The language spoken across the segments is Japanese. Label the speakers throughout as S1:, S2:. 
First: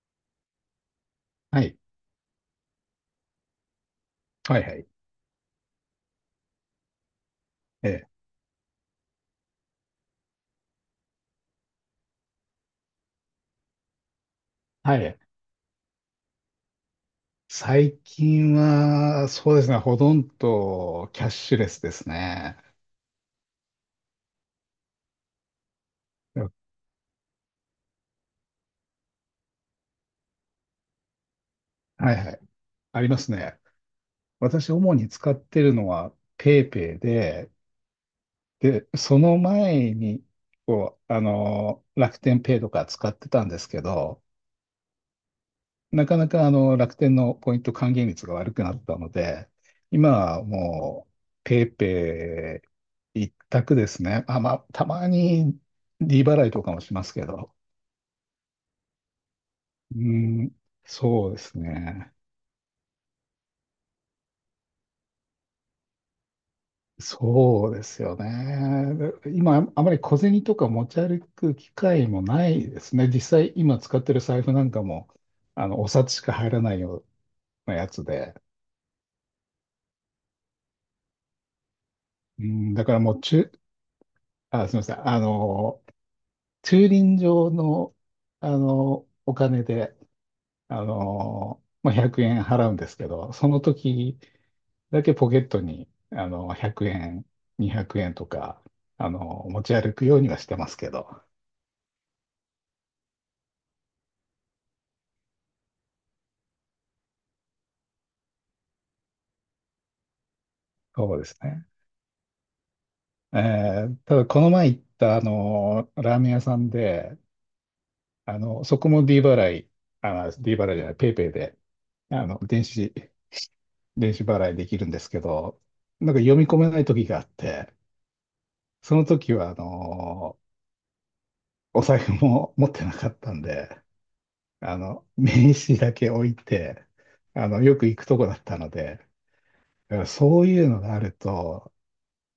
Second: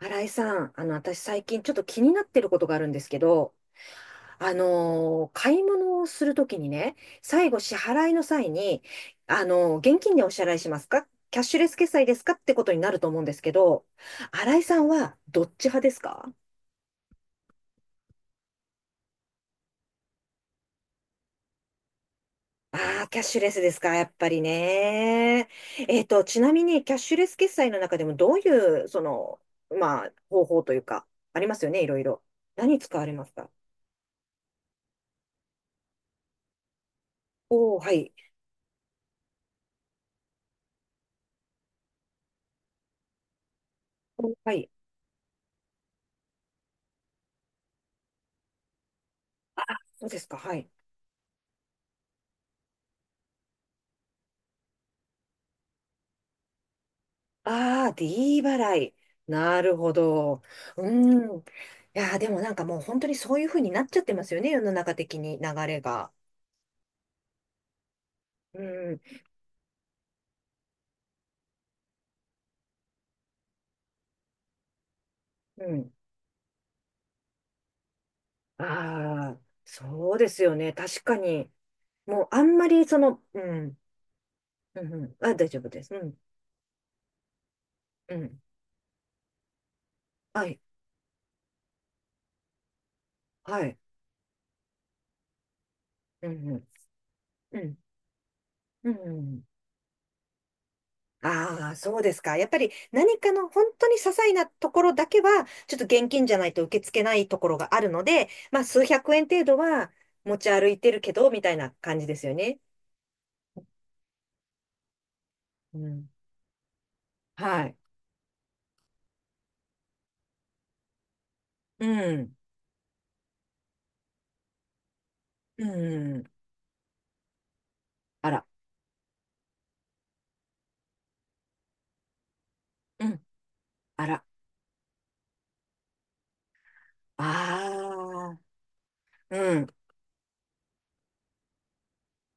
S1: 新井さん、私最近
S2: は
S1: ちょっ
S2: い。
S1: と気になってることがあるんですけど、
S2: はいはい。
S1: 買い物をするときにね、最後支
S2: ええ。
S1: 払いの際に、現金でお支払いしますかキャッシュレス決済ですかってことになると思うんですけど、新井さん
S2: は
S1: は
S2: い。
S1: どっち派ですか？
S2: 最近は、そうですね、ほとんどキャッシュレスですね。
S1: ああー、キャッシュレスですか、やっぱりね。ち
S2: う
S1: な
S2: ん。
S1: みにキャッシュレス決済の中でもどういう、まあ、方法というか、ありますよね、いろい
S2: はい
S1: ろ。
S2: はい。
S1: 何使
S2: あ
S1: わ
S2: り
S1: れ
S2: ま
S1: ま
S2: す
S1: すか？
S2: ね。私、主に使ってるのは PayPay で、
S1: おおー、はい。
S2: その前に、楽天ペイとか使ってたんですけど、
S1: おーはい。
S2: なかなか楽天のポイント還元率が悪くなったので、
S1: そ
S2: 今
S1: うですか、
S2: は
S1: はい。
S2: もう PayPay 一択ですね。まあ、たまに利払いとかもしますけど。
S1: ああ、D 払い。なるほ
S2: う
S1: ど。
S2: ん、
S1: う
S2: そう
S1: ー
S2: で
S1: ん。い
S2: すね。
S1: やー、でもなんかもう本当にそういう風になっちゃってますよね、世の中的に流れが。
S2: そうですよ
S1: うん、
S2: ね。今、あまり小銭とか持ち歩く機会もないですね。実際、今使ってる財布なんかも、
S1: う
S2: お
S1: ん。
S2: 札しか入らないようなやつで。
S1: ああ、そうですよね。確かに。もうあ
S2: う
S1: んま
S2: ん、だ
S1: り
S2: か
S1: そ
S2: らもう、
S1: の、う
S2: 中、
S1: ん、
S2: あ、す
S1: う
S2: みませ
S1: ん、う
S2: ん。
S1: ん。あ、大丈夫です。うん、
S2: 駐輪場の、
S1: うん。
S2: お金で、
S1: はい、
S2: まあ、100円払うんですけど、その
S1: はい。
S2: 時だけポケットに、
S1: うん、うん、
S2: 100円、200円とか、
S1: うん、うん。
S2: 持ち歩くようにはしてますけど。
S1: ああ、そうですか。やっぱり何かの本当に些細なところだけは、ちょっと現金じゃないと受け付けないところがあるので、まあ数百円程度は持ち歩いてるけ
S2: そうで
S1: ど、
S2: す
S1: みたい
S2: ね。
S1: な感じですよね。
S2: ただ、この前行った、
S1: うん。
S2: ラーメン屋さんで、
S1: はい。
S2: そこも D 払いじゃない、ペイペイで、
S1: う
S2: あ
S1: ん。
S2: の、電子、電子払いできるんですけど、
S1: う
S2: なんか
S1: ん。
S2: 読み込めない時があって、
S1: あら。
S2: その時は、お財布も 持ってな
S1: う
S2: かっ
S1: ん。
S2: たんで、
S1: あら。
S2: 名刺だけ置いて、よく行くとこ
S1: あ
S2: だ
S1: あ。
S2: ったので、
S1: うん。
S2: だからそういうのがあると、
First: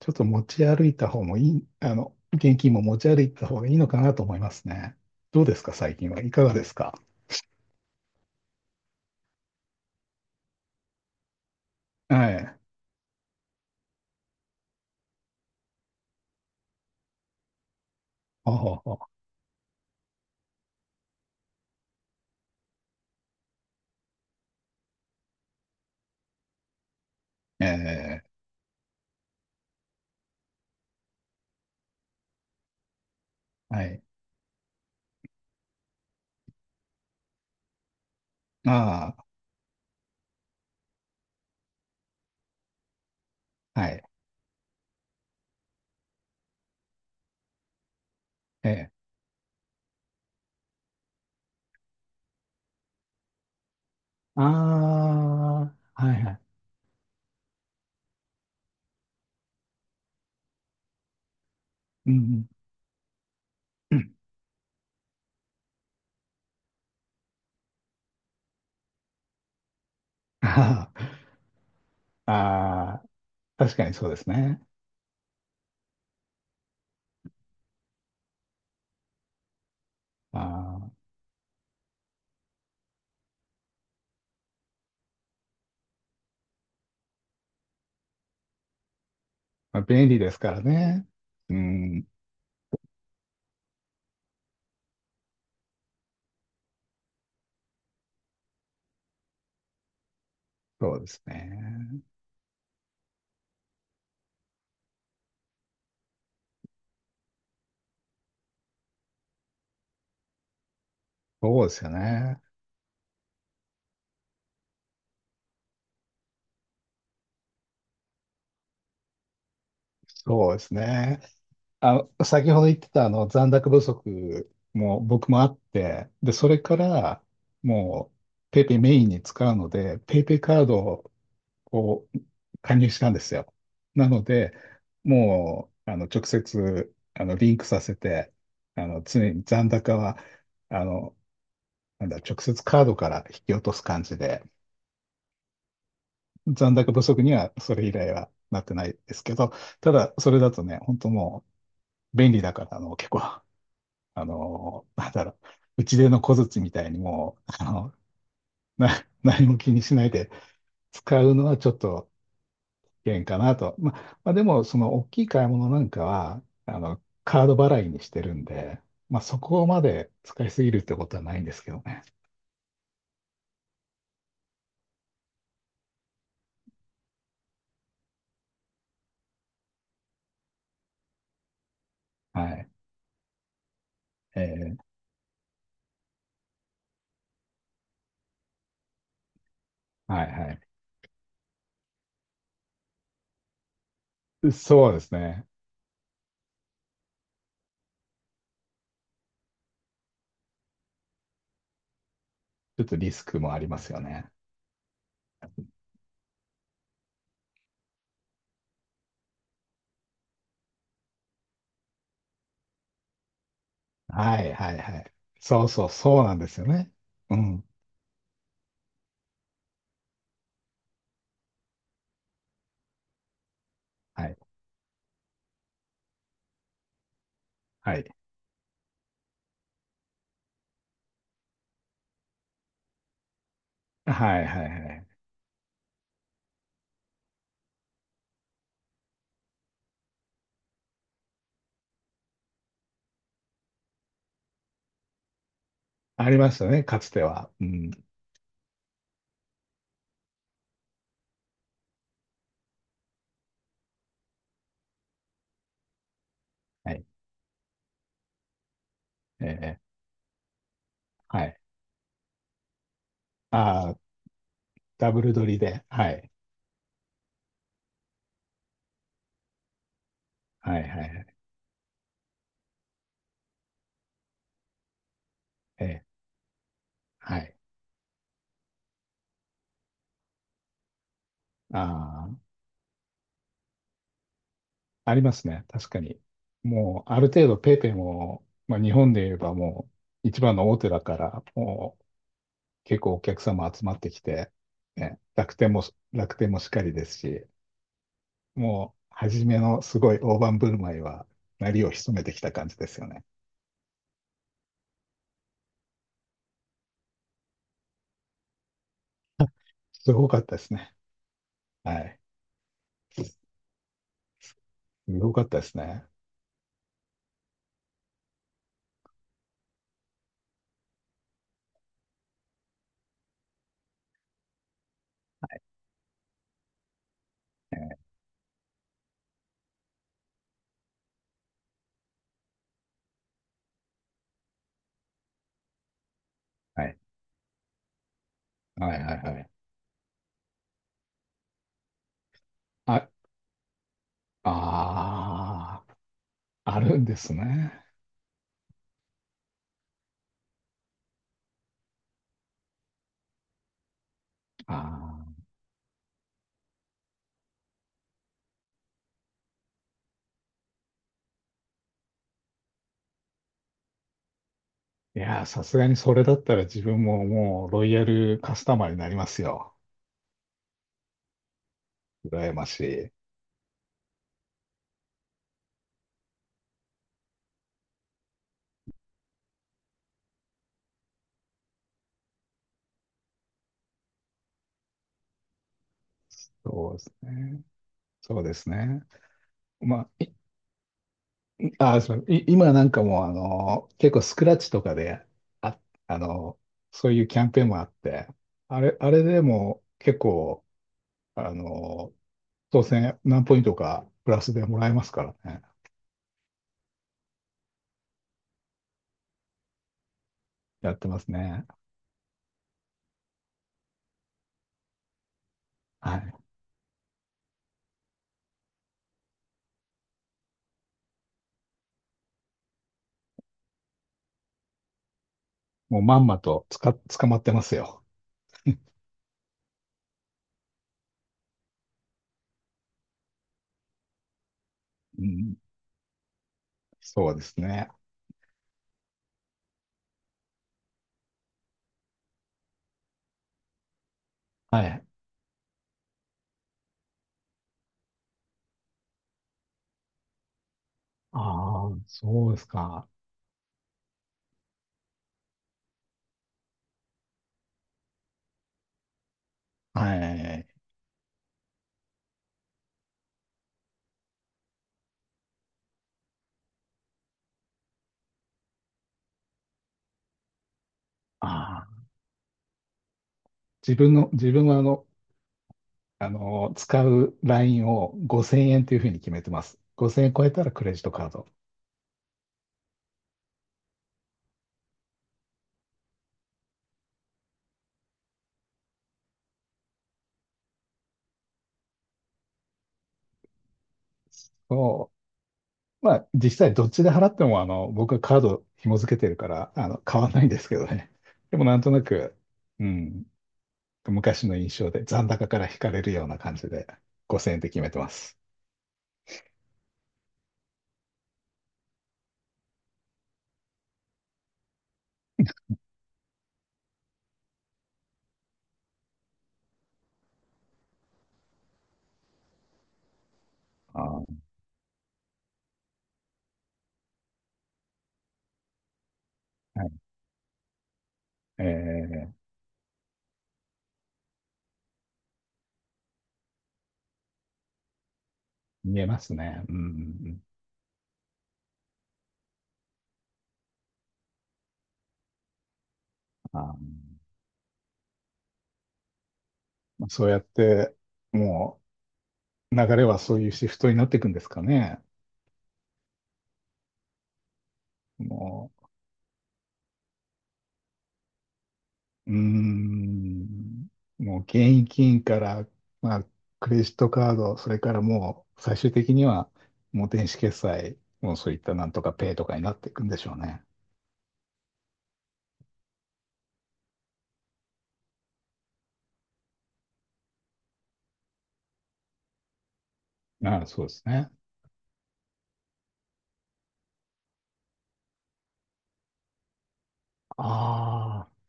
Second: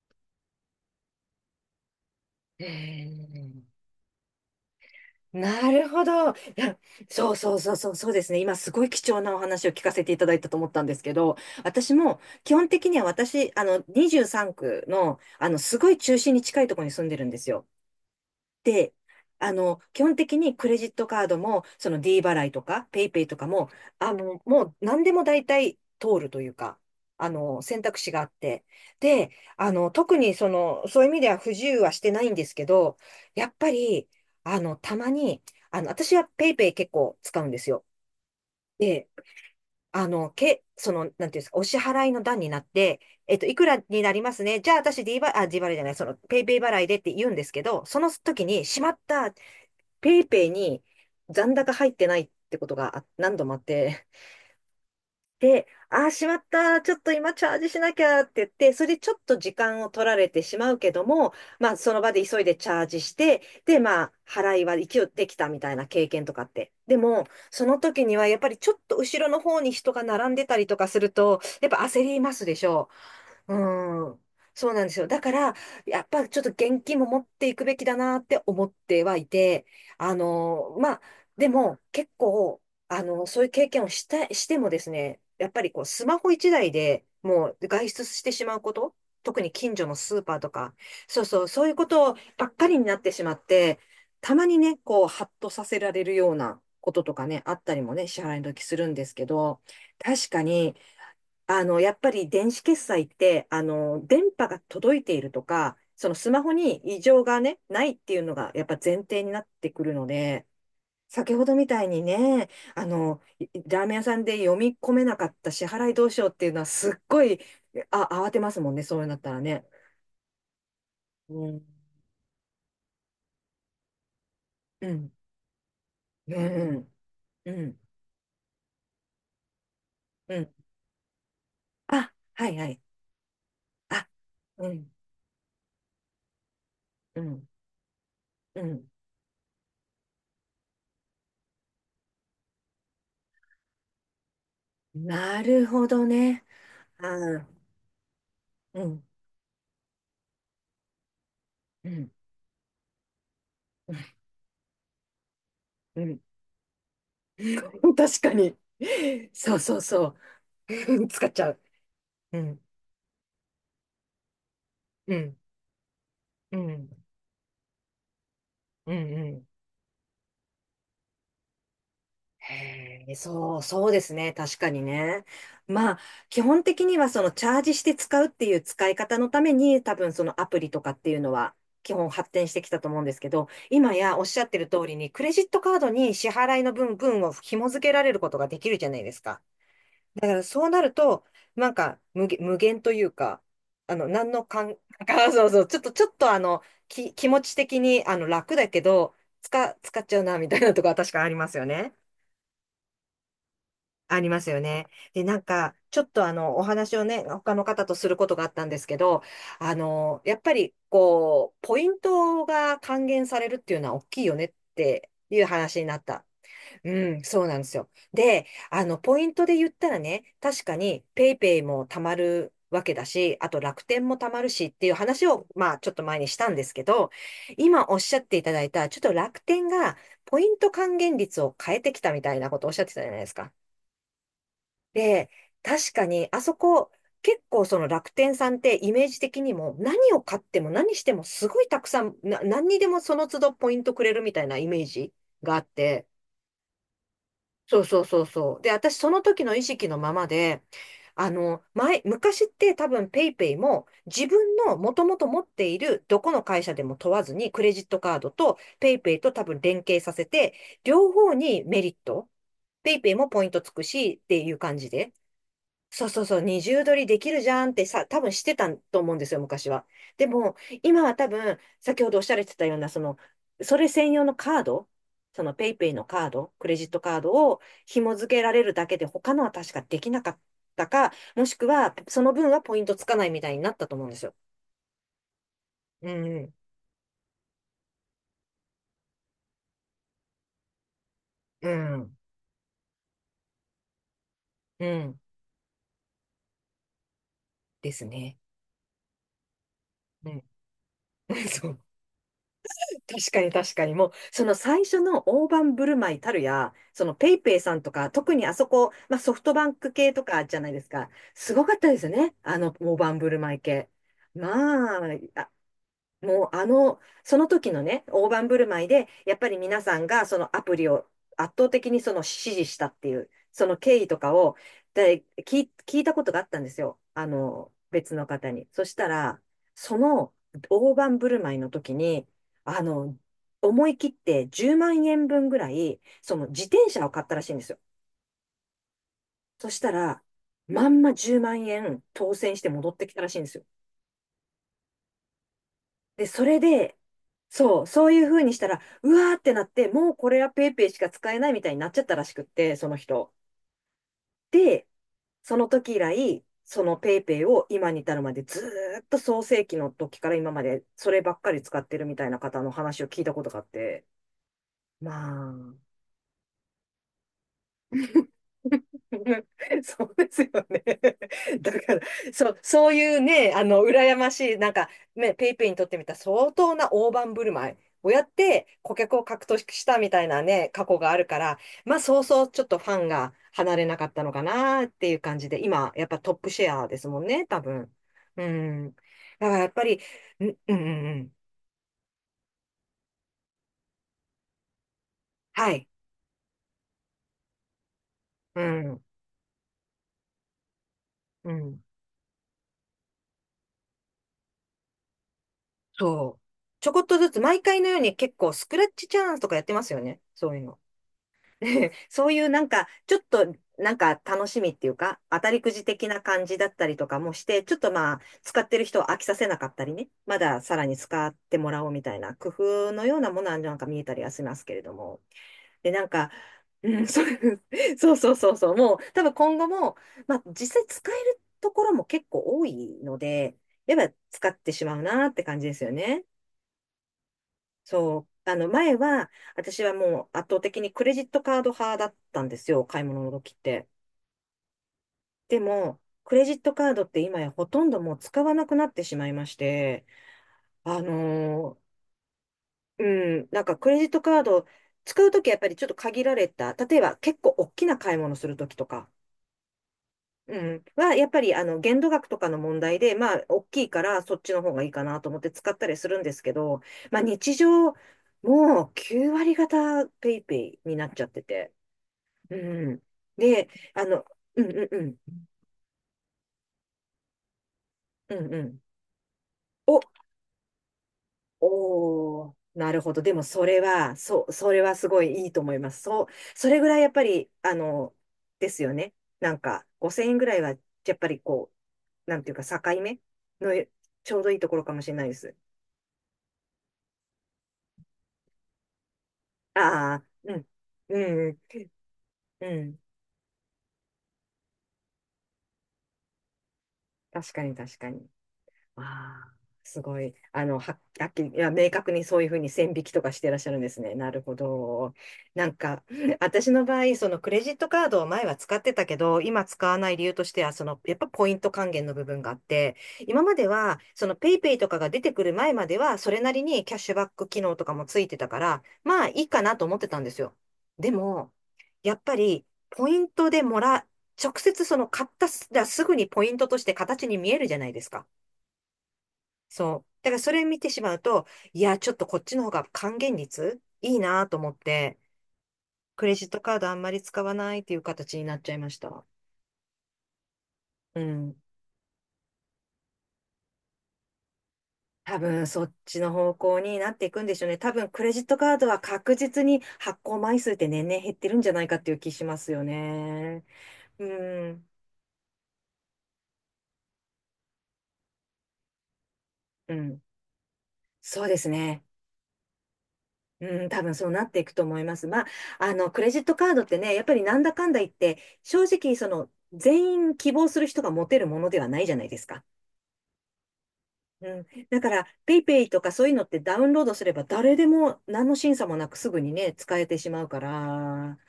S2: ちょっと持ち歩いた方もいい、あの、現
S1: へ
S2: 金も持ち歩いた方が
S1: え、
S2: いいのかなと思いますね。どうです
S1: な
S2: か、
S1: る
S2: 最
S1: ほ
S2: 近はい
S1: ど。い
S2: かがです
S1: や、
S2: か？
S1: そうそうそうそう、そうですね。今すごい貴重なお話を聞かせていただいたと思ったんですけど、私も
S2: は
S1: 基
S2: い。
S1: 本的には私、23区の、すごい中心に近いところに住んでるんですよ。
S2: ほうほう
S1: で、
S2: ほう。
S1: 基本的にクレジットカードも、その D 払いとか、ペイペイとかも、もう何でも大体通るというか、選択肢が
S2: え
S1: あって。で、特にその、そういう意味では不自由はしてないんですけど、やっぱ
S2: ー、はい。
S1: り、たまに、私はペイペイ結構使うんですよ。で、
S2: あ
S1: その、なんていうんですか、お支払いの段になって、いくら
S2: あ、は
S1: に
S2: い。
S1: なりますね。じゃあ、私 D 払い、あ、D 払いじゃない、その、ペイペイ払いでって言うんですけど、その時に、し
S2: え
S1: まった。ペイペイに残高入ってないってことが何度もあって、
S2: ー、
S1: で、
S2: ああ、
S1: ああ、
S2: はい
S1: し
S2: は
S1: ま
S2: い。
S1: った、ちょっと今チャージしなきゃって言って、それでちょっと時間を取られてしまうけども、まあ、その場
S2: う
S1: で急い
S2: ん
S1: でチャージして、で、
S2: う
S1: まあ、
S2: ん。
S1: 払いは一応できたみたいな経験とかって。でも、その時にはやっぱりちょっと後ろの方に人が並んでたりとか
S2: あ
S1: すると、やっぱ焦り
S2: あ、
S1: ますでしょ？
S2: ああ、
S1: う
S2: 確かにそうで
S1: ん。
S2: すね。
S1: そうなんですよ。だから、やっぱちょっと現金も持っていくべきだなって思ってはいて、あ
S2: あ
S1: の
S2: ー、
S1: まあ、でも結構、あのそういう経験をした、してもですね、やっぱりこう、スマホ一台でもう外出してしまうこと、特に近
S2: まあ、
S1: 所の
S2: 便
S1: ス
S2: 利
S1: ー
S2: で
S1: パー
S2: す
S1: と
S2: から
S1: か、
S2: ね。
S1: そうそう、
S2: う
S1: そういうこ
S2: ん、
S1: とばっかりになってしまって、たまにね、こう、ハッとさせられるようなこととかね、あったりもね、支払いの時するんですけど、確かに、
S2: そうです
S1: やっ
S2: ね。
S1: ぱり電子決済って、電波が届いているとか、そのスマホに異常がね、ないっていうのがやっぱ前提になってくるので、先ほど
S2: そう
S1: み
S2: で
S1: た
S2: す
S1: い
S2: よ
S1: に
S2: ね。
S1: ね、ラーメン屋さんで読み込めなかった支払いどうしようっていうのはすっごい、あ、慌てますもんね、そうなったらね。
S2: そうですね。
S1: うん。
S2: あ、先ほど言ってたあの残高不足
S1: う
S2: も
S1: ん。
S2: 僕もあって、で、
S1: う
S2: それか
S1: ん。
S2: ら
S1: うん。
S2: もうペイペイメインに使うので、ペイペ
S1: う
S2: イ
S1: ん。
S2: カードを
S1: あ、はいは
S2: 加
S1: い。
S2: 入したんですよ。
S1: あ、
S2: なので、
S1: うん。
S2: もう直接
S1: う
S2: あの
S1: ん。
S2: リンクさせて、
S1: うん。
S2: 常に残高はあのなんだ、直接カードから引き落とす感じで、
S1: なるほどね。
S2: 残高不
S1: あ
S2: 足に
S1: ー、
S2: はそれ以来はなって
S1: う
S2: ない
S1: ん。
S2: ですけど、ただそれだとね、本当も
S1: うん。
S2: う便利だからあの結構あ
S1: うん。
S2: の、なんだろう、打ち
S1: う
S2: で
S1: ん。
S2: の小槌みたいにもう、
S1: 確かに。
S2: な、何
S1: そ
S2: も
S1: う
S2: 気
S1: そう
S2: にしない
S1: そ
S2: で
S1: う。
S2: 使
S1: 使っ
S2: う
S1: ち
S2: の
S1: ゃ
S2: は
S1: う。
S2: ちょっと
S1: うん、
S2: 危険かなと。まあ、でも、その大
S1: う
S2: きい
S1: ん、
S2: 買い物なんかは、
S1: うん、
S2: カード払いにしてるんで、
S1: うん、
S2: まあ、
S1: う
S2: そ
S1: ん。
S2: こまで使いすぎるってことはないんですけどね。
S1: へえ、そう、そうですね。確かにね。まあ、基本的にはそのチャージして使うっていう使い方のために、多分そのアプリとかっていうのは基本発
S2: は
S1: 展してき
S2: い。
S1: たと思うんですけど、今やおっし
S2: え
S1: ゃってる通
S2: ー、
S1: りに、クレジットカードに支払いの分を紐付けられることができるじゃないですか。
S2: は
S1: だ
S2: い
S1: から
S2: は
S1: そうなると、なんか無限というか、あの、何の
S2: い。
S1: かん、
S2: そうです
S1: そ
S2: ね。
S1: うそう、ちょっとあの、気持ち的にあの楽だけど、使っちゃうな、みたいなとこは確かありますよね。
S2: ちょっとリスクもありますよ
S1: あり
S2: ね。
S1: ますよね。で、なんか、ちょっとあの、お話をね、他の方とすることがあったんですけど、やっぱり、こう、ポイントが還元されるっていうのは大きいよ
S2: は
S1: ねっ
S2: いはいは
S1: て
S2: い。
S1: いう話になっ
S2: そう
S1: た。
S2: なんですよ
S1: う
S2: ね。
S1: ん、
S2: う
S1: そうなんで
S2: ん。
S1: すよ。で、ポイントで言ったらね、確かにペイペイも貯まるわけだし、あと楽天も
S2: は
S1: 貯
S2: い。
S1: まるしっていう話を、まあ、ちょっと前にしたんですけど、今お
S2: は
S1: っ
S2: い。
S1: しゃっていただいた、ちょっと楽天がポイント還元率を変えてきたみたいなことをおっしゃってたじゃないですか。
S2: はいはいはい。
S1: で、確かに、あそこ、結構その楽天さんってイメージ的にも何を買っても何してもすごいたくさん、何にでもその都度ポイントくれるみたいなイメージがあって、
S2: ありましたね、かつては。う
S1: そう
S2: ん。
S1: そうそうそう。で、私その時の意識のままで、昔って多分ペイペイも自分のもともと持っているどこの会社で
S2: は
S1: も
S2: い。
S1: 問わずにクレジットカードとペイペイと多分
S2: え
S1: 連
S2: え。
S1: 携させて、両方
S2: はい。
S1: にメリット。ペイペイもポイントつく
S2: ああ、
S1: しっていう感じ
S2: ダ
S1: で。
S2: ブル撮りで。
S1: そう
S2: は
S1: そう
S2: い。
S1: そう、二重撮りできるじゃんってさ、多分してたと思うんですよ、昔は。でも、
S2: はい
S1: 今
S2: はい
S1: は
S2: は
S1: 多
S2: い。
S1: 分、先ほどおっしゃられてたような、その、それ専用のカード、そのペイペ
S2: え
S1: イ
S2: え。
S1: のカード、クレジットカード
S2: はい。
S1: を紐付けられるだけで、他のは確かできなかったか、もしくは、そ
S2: あ
S1: の分
S2: あ、
S1: はポイントつかないみたいになったと思うんですよ。
S2: ありますね。確か
S1: う
S2: に。
S1: ん、
S2: もう、ある程度ペイペイも、まあ、日本で言えばもう、一番の大手だから、
S1: う
S2: もう、
S1: ん、
S2: 結構お客様集まってきて、
S1: うん、
S2: ね、楽天もしっかりですし、
S1: ですね。
S2: もう、初めのすごい
S1: う
S2: 大
S1: ん。
S2: 盤振る舞いは、
S1: そ
S2: 鳴
S1: う、
S2: りを潜めてきた感じですよね。
S1: 確かに確かに。もう、その最初の大盤振る舞いたるや、そのペイペイさんとか、特にあそこ、まあソフトバンク
S2: す
S1: 系と
S2: ごかっ
S1: かじ
S2: たで
S1: ゃない
S2: す
S1: です
S2: ね。
S1: か。すごかったで
S2: は
S1: すよ
S2: い。
S1: ね。あの大盤振る
S2: す
S1: 舞い系。まあ、
S2: ごかっ
S1: あ
S2: たですね。
S1: もうその時のね、大盤振る舞いで、やっぱり皆さんがそのアプリを圧倒的にその支持したっていう、その経緯とかをで聞い、聞いたことがあったんですよ。
S2: ええ。
S1: 別の方に。そしたら、その大盤振る舞いの時に、あの、思い切って10万円分ぐらい、その自
S2: は
S1: 転
S2: い。
S1: 車を買ったらしいんですよ。
S2: はいはいはい。
S1: そしたら、まんま10万円当選して戻っ
S2: あ、
S1: てきたらしいんですよ。
S2: あ
S1: で、それ
S2: あ、あ
S1: で、
S2: るんですね。
S1: そう、そういう風にしたら、うわーってなって、もうこれはペイペイしか使えないみたいになっちゃったらしくって、その人。
S2: あ
S1: で、
S2: あ。
S1: その時以来、そのペイペイを今に至るまでずーっと創世期の時から今までそればっかり使ってるみたいな方の話を聞いたことがあって、
S2: いやー、
S1: まあ、
S2: さすがにそれだったら自分ももうロイヤルカスタマーになりますよ。
S1: そうですよね。だから、そ
S2: 羨
S1: う、
S2: まし
S1: そう
S2: い。
S1: いうね、羨ましい、なんか、ね、ペイペイにとってみたら相当な大盤振る舞いをやって、顧客を獲得したみたいなね、過去があるから、まあ、そうそう、ちょっとファンが離れなかったのかなっていう感じで、今、やっぱトップシェア
S2: そう
S1: で
S2: で
S1: す
S2: す
S1: もんね、多
S2: ね。
S1: 分。
S2: そう
S1: う
S2: です
S1: ん。
S2: ね。
S1: だから、やっぱり、
S2: まあ、い
S1: んうんうんうん。
S2: あー、そうい今なんかもうあの結構スクラッチとかで、
S1: は
S2: あ、
S1: い。
S2: あのそういうキャンペーンもあって、
S1: うん。
S2: あれでも結構、
S1: う
S2: あ
S1: ん。
S2: の当選何ポイントかプラスでもらえますからね。
S1: そう。ちょこっとずつ、毎回のように結構、スクラッチチャンスとかやってますよね、そういうの。
S2: やってますね。
S1: そういうなんか、ちょっとなんか楽しみっていうか、当たりくじ的
S2: は
S1: な
S2: い。
S1: 感じだったりとかもして、ちょっとまあ、使ってる人を飽きさせなかったりね、まださらに使ってもらおうみたいな工夫のようなものはなんか見えたりはしますけれども。で、
S2: もう
S1: なん
S2: まん
S1: か、
S2: まとつか、
S1: うん、そう
S2: 捕まってます よ。
S1: そうそうそうそう、もう多分今後も、まあ実際使えるところも結構多いので、やっぱ使ってしまう
S2: う
S1: なって
S2: ん、
S1: 感じですよね。
S2: そうですね。
S1: そう。前は、私はもう圧倒的にクレジットカード派だったんですよ、買い物の時って。
S2: はい。
S1: でも、クレジットカードって今やほとんどもう使わなくなってしまいまして、あのー
S2: ああ、そうです
S1: う
S2: か。
S1: ん、なんかクレジットカード使う時はやっぱりちょっと限られた。例えば結構大きな買い物する時とか、
S2: は
S1: う
S2: い。
S1: ん、やっぱり、限度額とかの問題で、まあ、大きいから、そっちの方がいいかなと思って使ったりするんですけど、まあ、日常、もう9割方ペイペイになっちゃってて。
S2: ああ、
S1: うん。で、あの、
S2: 自
S1: う
S2: 分
S1: ん
S2: は
S1: う
S2: あ
S1: んう
S2: の、
S1: ん、
S2: 使うラインを
S1: うんう
S2: 5000
S1: ん。
S2: 円というふうに決めてます。
S1: お、
S2: 5000円超えたらクレジットカード
S1: おー、なるほど。でも、それは、そう、それはすごいいいと思います。そう、それぐらいやっぱり、ですよね。なんか、5000円ぐらいは、やっぱりこう、なんていうか、境目のちょうどいいところかもし
S2: を、
S1: れないです。
S2: まあ、実際どっちで払っても、僕はカード紐付けてるから、
S1: あ
S2: 変
S1: あ、
S2: わらないん
S1: う
S2: で
S1: ん、
S2: すけどね。
S1: う
S2: で
S1: ん、
S2: もなんとなく、
S1: う
S2: う
S1: ん。
S2: ん、昔の印象で残高から引かれるような感じで
S1: 確
S2: 5000円
S1: か
S2: で
S1: に
S2: 決め
S1: 確
S2: てま
S1: かに。
S2: す。
S1: ああ、すごい。はっきり、いや、明確にそういうふうに線引きとかしてらっしゃるんですね。なるほど。なんか、私の場合、そのクレジットカードを前は使ってたけど、今使わない理由としては、その、やっぱポイント還元の部分があって、今までは、
S2: ああ、は
S1: そのペイペイとかが出てくる前までは、それなりにキャッシュバック機能とかもついてたから、まあいいかなと思って
S2: い。
S1: たんですよ。でも、
S2: え
S1: やっ
S2: ー、
S1: ぱり、ポイントでもら、直接その買ったす、だからすぐにポイントとして形に見えるじゃないですか。
S2: 見えますね。う
S1: そう。だから
S2: ん。
S1: それ見てしまうと、いや、ちょっとこっちの方が還元率いいなと思って、クレジッ
S2: あ
S1: トカ
S2: ー、
S1: ードあんまり使わないっていう形になっちゃいました。
S2: まあそうやって、
S1: うん。
S2: もう流れはそういうシフトになっていくんですかね。
S1: 多分そっちの方向になっていくんでしょうね。多分クレジット
S2: も
S1: カードは確実に発行枚数って年々減ってるんじゃないかっていう気
S2: う、うー
S1: しますよね。
S2: ん、
S1: う
S2: もう現
S1: ん。
S2: 金から、まあ、クレジットカード、それからもう最終的には
S1: う
S2: もう
S1: ん。
S2: 電子決済、もう
S1: そう
S2: そう
S1: で
S2: いっ
S1: す
S2: たなんと
S1: ね。
S2: かペイとかになっていくんでしょうね。
S1: うん、多分そうなっていくと思います。まあ、クレジットカードってね、やっぱりなんだかんだ言って、正直、その、全員希望する人が持てるものではないじゃないですか。
S2: ああ、そうですね。
S1: うん。だから、ペイペイとかそういうのってダウンロードすれば誰でも何の審査もなくすぐにね、使えてしまうか
S2: ああ、
S1: ら、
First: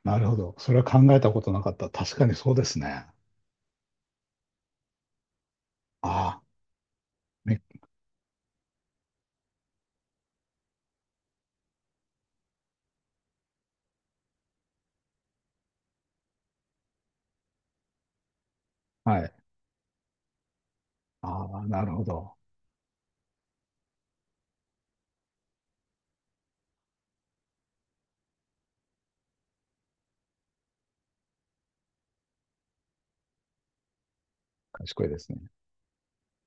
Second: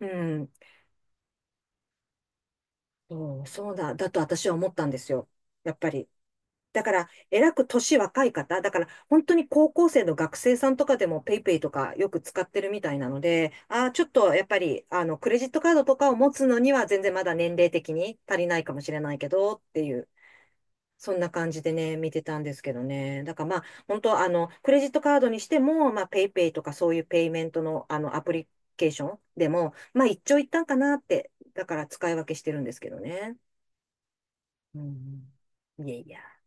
S1: う
S2: なるほ
S1: ん。
S2: ど。それは考えたことなかった。確かにそうですね。
S1: そう、そうだと私は思ったんですよ。やっぱり。
S2: ああ、
S1: だから、えら
S2: ね、
S1: く年若い方、だから、本当に高校生の学生さんとかでも PayPay とかよく使ってるみたいなので、ああ、ちょっとやっぱり、クレジットカードとかを持つのには全然まだ年齢的に足りないかもしれない
S2: は
S1: け
S2: い。
S1: ど、っていう、そんな
S2: あ
S1: 感じ
S2: あ、
S1: で
S2: なる
S1: ね、
S2: ほ
S1: 見て
S2: ど。
S1: たんですけどね。だからまあ、本当、クレジットカードにしても、まあ、PayPay とかそういうペイメントの、アプリケーションでも、まあ、一長一短かなって、だから使い分けしてるんですけどね。う
S2: 賢いで
S1: ん
S2: すね。
S1: うん。いやいや。